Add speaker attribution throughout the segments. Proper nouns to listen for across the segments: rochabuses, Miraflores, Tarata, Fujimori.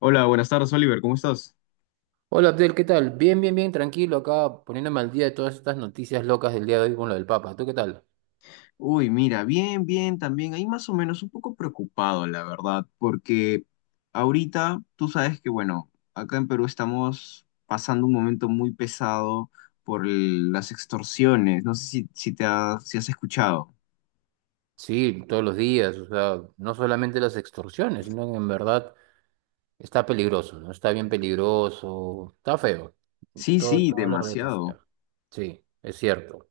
Speaker 1: Hola, buenas tardes, Oliver, ¿cómo estás?
Speaker 2: Hola Abdel, ¿qué tal? Bien, bien, bien, tranquilo acá poniéndome al día de todas estas noticias locas del día de hoy con lo del Papa. ¿Tú qué tal?
Speaker 1: Uy, mira, bien, bien, también ahí más o menos un poco preocupado, la verdad, porque ahorita tú sabes que, bueno, acá en Perú estamos pasando un momento muy pesado las extorsiones, no sé si si has escuchado.
Speaker 2: Sí, todos los días, o sea, no solamente las extorsiones, sino que en verdad está peligroso, ¿no? Está bien peligroso, está feo.
Speaker 1: Sí,
Speaker 2: Todo,
Speaker 1: sí,
Speaker 2: toda la red está
Speaker 1: demasiado.
Speaker 2: fea. Sí, es cierto.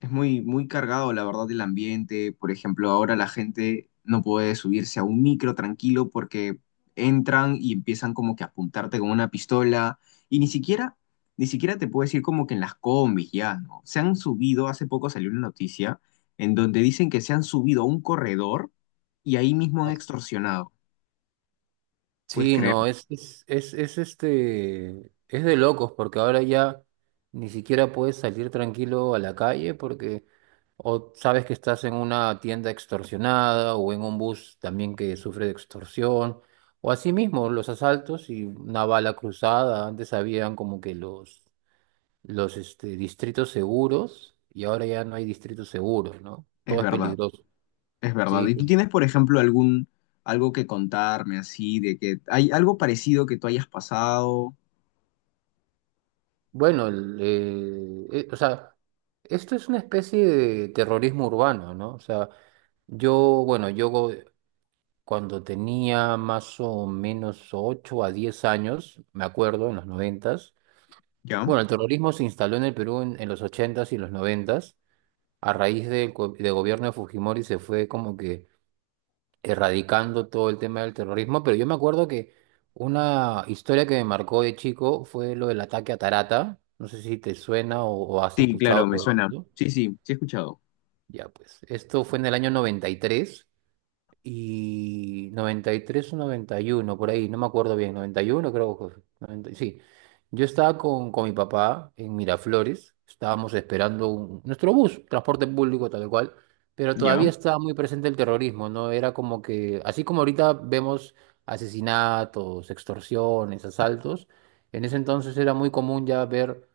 Speaker 1: Es muy, muy cargado, la verdad, el ambiente. Por ejemplo, ahora la gente no puede subirse a un micro tranquilo porque entran y empiezan como que a apuntarte con una pistola y ni siquiera, ni siquiera te puedes ir como que en las combis ya, ¿no? Se han subido, hace poco salió una noticia en donde dicen que se han subido a un corredor y ahí mismo han extorsionado. ¿Puedes
Speaker 2: Sí,
Speaker 1: creer?
Speaker 2: no, es de locos, porque ahora ya ni siquiera puedes salir tranquilo a la calle porque o sabes que estás en una tienda extorsionada o en un bus también que sufre de extorsión, o así mismo los asaltos y una bala cruzada. Antes habían como que distritos seguros y ahora ya no hay distritos seguros, ¿no?
Speaker 1: Es
Speaker 2: Todo es
Speaker 1: verdad,
Speaker 2: peligroso.
Speaker 1: es verdad.
Speaker 2: Sí,
Speaker 1: ¿Y tú tienes, por ejemplo, algún, algo que contarme así, de que hay algo parecido que tú hayas pasado,
Speaker 2: bueno, o sea, esto es una especie de terrorismo urbano, ¿no? O sea, yo, bueno, yo cuando tenía más o menos 8 a 10 años, me acuerdo, en los noventas.
Speaker 1: ya?
Speaker 2: Bueno, el terrorismo se instaló en el Perú en los ochentas y los noventas a raíz del del gobierno de Fujimori se fue como que erradicando todo el tema del terrorismo, pero yo me acuerdo que una historia que me marcó de chico fue lo del ataque a Tarata. No sé si te suena o has
Speaker 1: Sí, claro,
Speaker 2: escuchado
Speaker 1: me
Speaker 2: sobre
Speaker 1: suena.
Speaker 2: eso.
Speaker 1: Sí, sí, sí he escuchado.
Speaker 2: Ya, pues, esto fue en el año 93 y 93 o 91 por ahí, no me acuerdo bien, 91 creo que fue, 90 sí. Yo estaba con mi papá en Miraflores, estábamos esperando nuestro bus, transporte público tal cual, pero
Speaker 1: Ya,
Speaker 2: todavía estaba muy presente el terrorismo, ¿no? Era como que, así como ahorita vemos asesinatos, extorsiones, asaltos, en ese entonces era muy común ya ver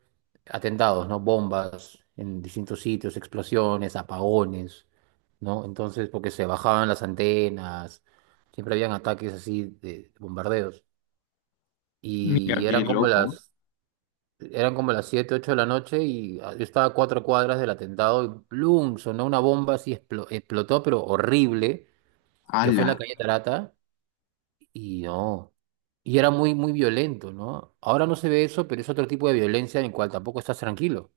Speaker 2: atentados, ¿no? Bombas en distintos sitios, explosiones, apagones, ¿no? Entonces, porque se bajaban las antenas, siempre habían ataques así de bombardeos.
Speaker 1: mira,
Speaker 2: Y
Speaker 1: qué
Speaker 2: eran como
Speaker 1: loco.
Speaker 2: las, eran como las 7 8 de la noche y yo estaba a 4 cuadras del atentado y ¡plum! Sonó una bomba así, explotó, pero horrible, que fue en la
Speaker 1: Ala.
Speaker 2: calle Tarata y no. Y era muy, muy violento, ¿no? Ahora no se ve eso, pero es otro tipo de violencia en el cual tampoco estás tranquilo.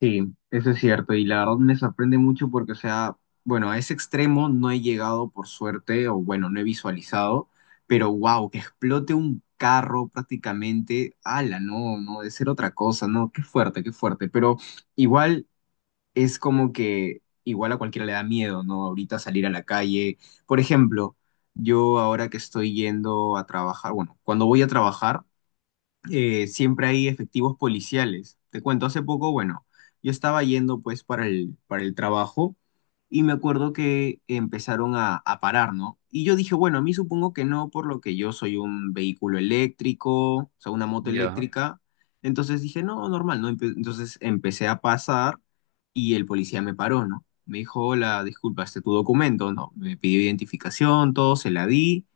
Speaker 1: Sí, eso es cierto. Y la verdad me sorprende mucho porque, o sea, bueno, a ese extremo no he llegado por suerte, o bueno, no he visualizado, pero wow, que explote un carro prácticamente. Ala, no, no, debe ser otra cosa, no, qué fuerte, qué fuerte. Pero igual, es como que igual a cualquiera le da miedo, ¿no? Ahorita salir a la calle. Por ejemplo, yo ahora que estoy yendo a trabajar, bueno, cuando voy a trabajar, siempre hay efectivos policiales. Te cuento, hace poco, bueno, yo estaba yendo pues para el trabajo y me acuerdo que empezaron a parar, ¿no? Y yo dije, bueno, a mí supongo que no, por lo que yo soy un vehículo eléctrico, o sea, una moto
Speaker 2: Ya.
Speaker 1: eléctrica. Entonces dije, no, normal, ¿no? Entonces empecé a pasar y el policía me paró, ¿no? Me dijo, hola, disculpa, este es tu documento, ¿no? Me pidió identificación, todo, se la di.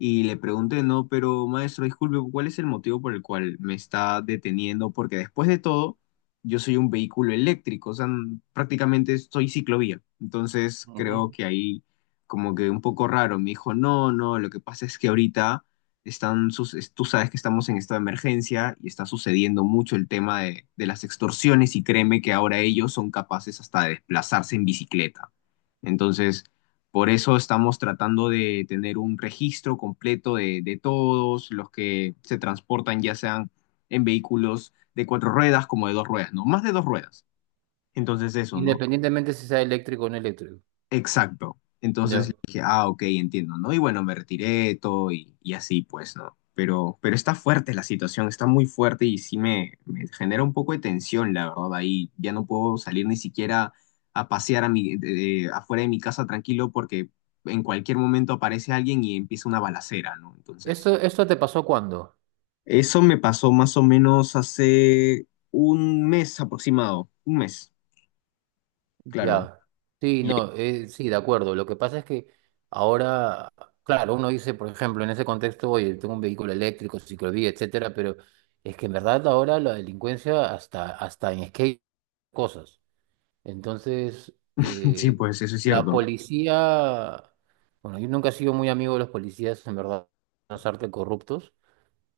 Speaker 1: Y le pregunté, no, pero maestro, disculpe, ¿cuál es el motivo por el cual me está deteniendo? Porque después de todo, yo soy un vehículo eléctrico, o sea, prácticamente soy ciclovía. Entonces creo
Speaker 2: Ujú.
Speaker 1: que ahí como que un poco raro. Me dijo, no, no, lo que pasa es que ahorita tú sabes que estamos en estado de emergencia y está sucediendo mucho el tema de las extorsiones y créeme que ahora ellos son capaces hasta de desplazarse en bicicleta. Entonces... Por eso estamos tratando de tener un registro completo de todos los que se transportan, ya sean en vehículos de cuatro ruedas como de dos ruedas, ¿no? Más de dos ruedas. Entonces eso, ¿no?
Speaker 2: Independientemente si sea eléctrico o no eléctrico.
Speaker 1: Exacto. Entonces
Speaker 2: Ya.
Speaker 1: le dije, ah, ok, entiendo, ¿no? Y bueno, me retiré todo y así, pues, ¿no? Pero está fuerte la situación, está muy fuerte y sí me genera un poco de tensión, la verdad. Ahí ya no puedo salir ni siquiera a pasear a mi, de- afuera de mi casa tranquilo porque en cualquier momento aparece alguien y empieza una balacera, ¿no? Entonces,
Speaker 2: ¿Esto te pasó cuándo?
Speaker 1: eso me pasó más o menos hace un mes aproximado, un mes, claro.
Speaker 2: Ya, sí, no, sí, de acuerdo. Lo que pasa es que ahora, claro, uno dice, por ejemplo, en ese contexto, oye, tengo un vehículo eléctrico, ciclovía, etcétera, pero es que en verdad ahora la delincuencia hasta en skate cosas. Entonces,
Speaker 1: Sí, pues, eso es
Speaker 2: la
Speaker 1: cierto,
Speaker 2: policía, bueno, yo nunca he sido muy amigo de los policías, en verdad, las artes corruptos,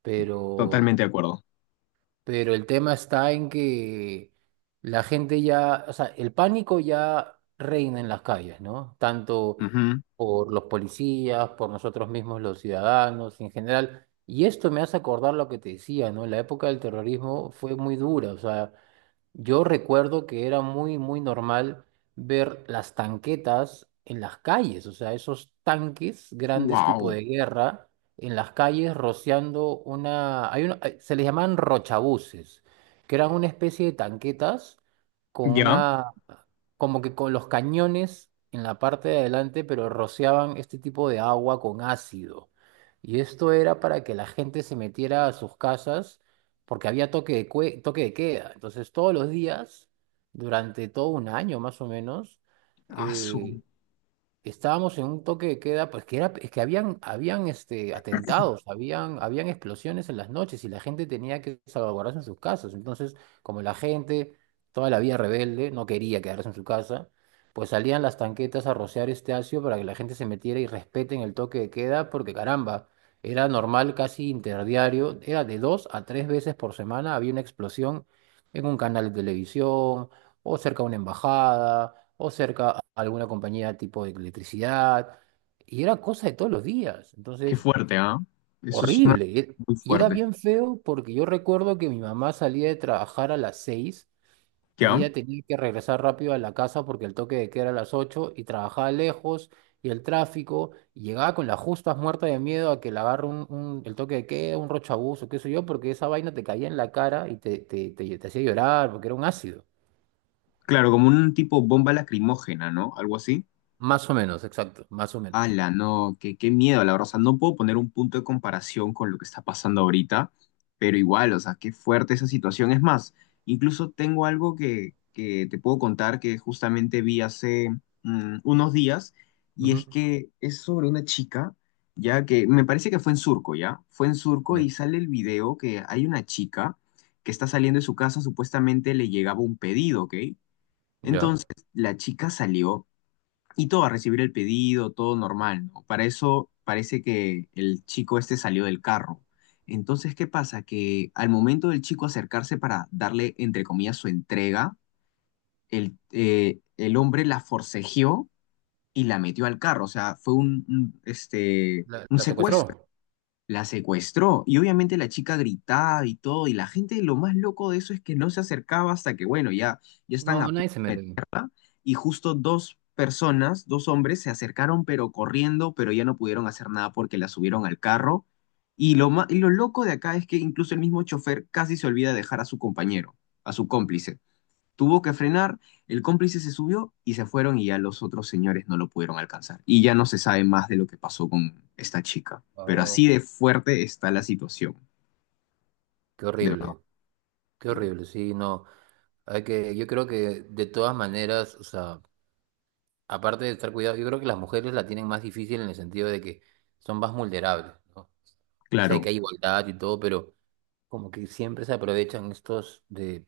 Speaker 2: pero
Speaker 1: totalmente de acuerdo.
Speaker 2: el tema está en que la gente ya, o sea, el pánico ya reina en las calles, ¿no? Tanto
Speaker 1: Ujú.
Speaker 2: por los policías, por nosotros mismos los ciudadanos en general. Y esto me hace acordar lo que te decía, ¿no? La época del terrorismo fue muy dura, o sea, yo recuerdo que era muy, muy normal ver las tanquetas en las calles, o sea, esos tanques grandes tipo
Speaker 1: Wow.
Speaker 2: de guerra en las calles rociando una... Se les llamaban rochabuses, que eran una especie de tanquetas con
Speaker 1: Ya.
Speaker 2: una, como que con los cañones en la parte de adelante, pero rociaban este tipo de agua con ácido. Y esto era para que la gente se metiera a sus casas porque había toque de queda. Entonces, todos los días, durante todo un año más o menos,
Speaker 1: Asu.
Speaker 2: eh, estábamos en un toque de queda, pues que era, es que atentados, habían explosiones en las noches y la gente tenía que salvaguardarse en sus casas. Entonces, como la gente, toda la vía rebelde, no quería quedarse en su casa, pues salían las tanquetas a rociar este ácido para que la gente se metiera y respeten el toque de queda, porque caramba, era normal, casi interdiario, era de dos a tres veces por semana, había una explosión en un canal de televisión o cerca a una embajada, o cerca a alguna compañía tipo de electricidad, y era cosa de todos los días.
Speaker 1: Qué
Speaker 2: Entonces,
Speaker 1: fuerte, ¿ah? Eso es una
Speaker 2: horrible,
Speaker 1: muy
Speaker 2: y era
Speaker 1: fuerte.
Speaker 2: bien feo porque yo recuerdo que mi mamá salía de trabajar a las 6 y
Speaker 1: Ya.
Speaker 2: ella tenía que regresar rápido a la casa porque el toque de queda era a las 8 y trabajaba lejos. Y el tráfico, y llegaba con las justas muerta de miedo a que le agarre el toque de queda, un rochabuzo, qué sé yo, porque esa vaina te caía en la cara y te hacía llorar porque era un ácido.
Speaker 1: Claro, como un tipo bomba lacrimógena, ¿no? Algo así.
Speaker 2: Más o menos, exacto, más o menos.
Speaker 1: Ala, no, qué, qué miedo, la verdad. O sea, no puedo poner un punto de comparación con lo que está pasando ahorita, pero igual, o sea, qué fuerte esa situación. Es más, incluso tengo algo que te puedo contar que justamente vi hace unos días, y
Speaker 2: Ujú.
Speaker 1: es que es sobre una chica, ya que me parece que fue en Surco, ¿ya? Fue en Surco
Speaker 2: Ya.
Speaker 1: y sale el video que hay una chica que está saliendo de su casa, supuestamente le llegaba un pedido, ¿ok? Entonces,
Speaker 2: ¿Ya?
Speaker 1: la chica salió y todo, a recibir el pedido, todo normal, ¿no? Para eso parece que el chico este salió del carro. Entonces, ¿qué pasa? Que al momento del chico acercarse para darle, entre comillas, su entrega, el hombre la forcejeó y la metió al carro. O sea, fue
Speaker 2: ¿La,
Speaker 1: un
Speaker 2: la
Speaker 1: secuestro.
Speaker 2: secuestró?
Speaker 1: La secuestró y obviamente la chica gritaba y todo y la gente lo más loco de eso es que no se acercaba hasta que bueno, ya, ya están
Speaker 2: No,
Speaker 1: a punto
Speaker 2: nadie se
Speaker 1: de
Speaker 2: metió.
Speaker 1: meterla y justo dos personas, dos hombres se acercaron pero corriendo pero ya no pudieron hacer nada porque la subieron al carro y y lo loco de acá es que incluso el mismo chofer casi se olvida de dejar a su compañero, a su cómplice tuvo que frenar, el cómplice se subió y se fueron y ya los otros señores no lo pudieron alcanzar. Y ya no se sabe más de lo que pasó con esta chica. Pero así
Speaker 2: Wow,
Speaker 1: de fuerte está la situación,
Speaker 2: qué
Speaker 1: de verdad.
Speaker 2: horrible, qué horrible, sí, no. Yo creo que de todas maneras, o sea, aparte de estar cuidado, yo creo que las mujeres la tienen más difícil en el sentido de que son más vulnerables, ¿no? Sé
Speaker 1: Claro,
Speaker 2: que hay igualdad y todo, pero como que siempre se aprovechan estos de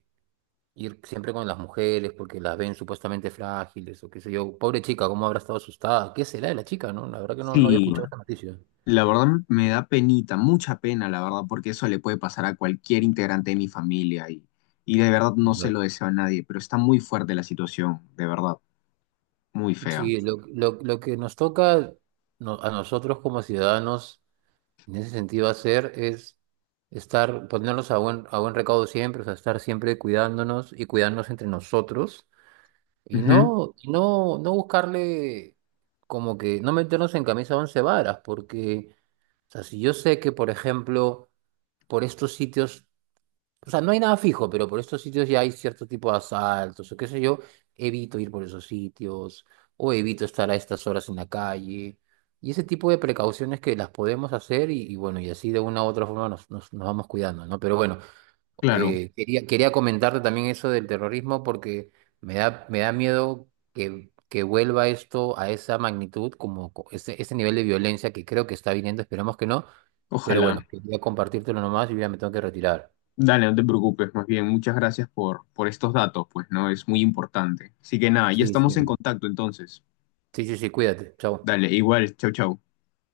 Speaker 2: ir siempre con las mujeres porque las ven supuestamente frágiles o qué sé yo. Pobre chica, ¿cómo habrá estado asustada? ¿Qué será de la chica, no? La verdad que no, no había
Speaker 1: sí,
Speaker 2: escuchado esa noticia.
Speaker 1: la verdad me da penita, mucha pena, la verdad, porque eso le puede pasar a cualquier integrante de mi familia y de verdad no se
Speaker 2: Claro.
Speaker 1: lo deseo a nadie, pero está muy fuerte la situación, de verdad, muy fea.
Speaker 2: Sí, lo que nos toca a nosotros como ciudadanos en ese sentido hacer es ponernos a buen recaudo siempre, o sea, estar siempre cuidándonos y cuidarnos entre nosotros y
Speaker 1: Ujú,
Speaker 2: no, y no, no buscarle, como que no meternos en camisa once varas, porque o sea, si yo sé que, por ejemplo, por estos sitios, o sea, no hay nada fijo, pero por estos sitios ya hay cierto tipo de asaltos o qué sé yo, evito ir por esos sitios o evito estar a estas horas en la calle. Y ese tipo de precauciones que las podemos hacer y bueno, y así de una u otra forma nos vamos cuidando, ¿no? Pero bueno,
Speaker 1: claro,
Speaker 2: quería comentarte también eso del terrorismo porque me da miedo que vuelva esto a esa magnitud, como ese, ese nivel de violencia que creo que está viniendo, esperemos que no, pero
Speaker 1: ojalá.
Speaker 2: bueno, quería compartírtelo nomás y ya me tengo que retirar.
Speaker 1: Dale, no te preocupes, más bien, muchas gracias por estos datos, pues, ¿no? Es muy importante. Así que nada, ya
Speaker 2: Sí, sí,
Speaker 1: estamos en contacto entonces.
Speaker 2: sí, sí, sí, cuídate, chao.
Speaker 1: Dale, igual, chau, chau.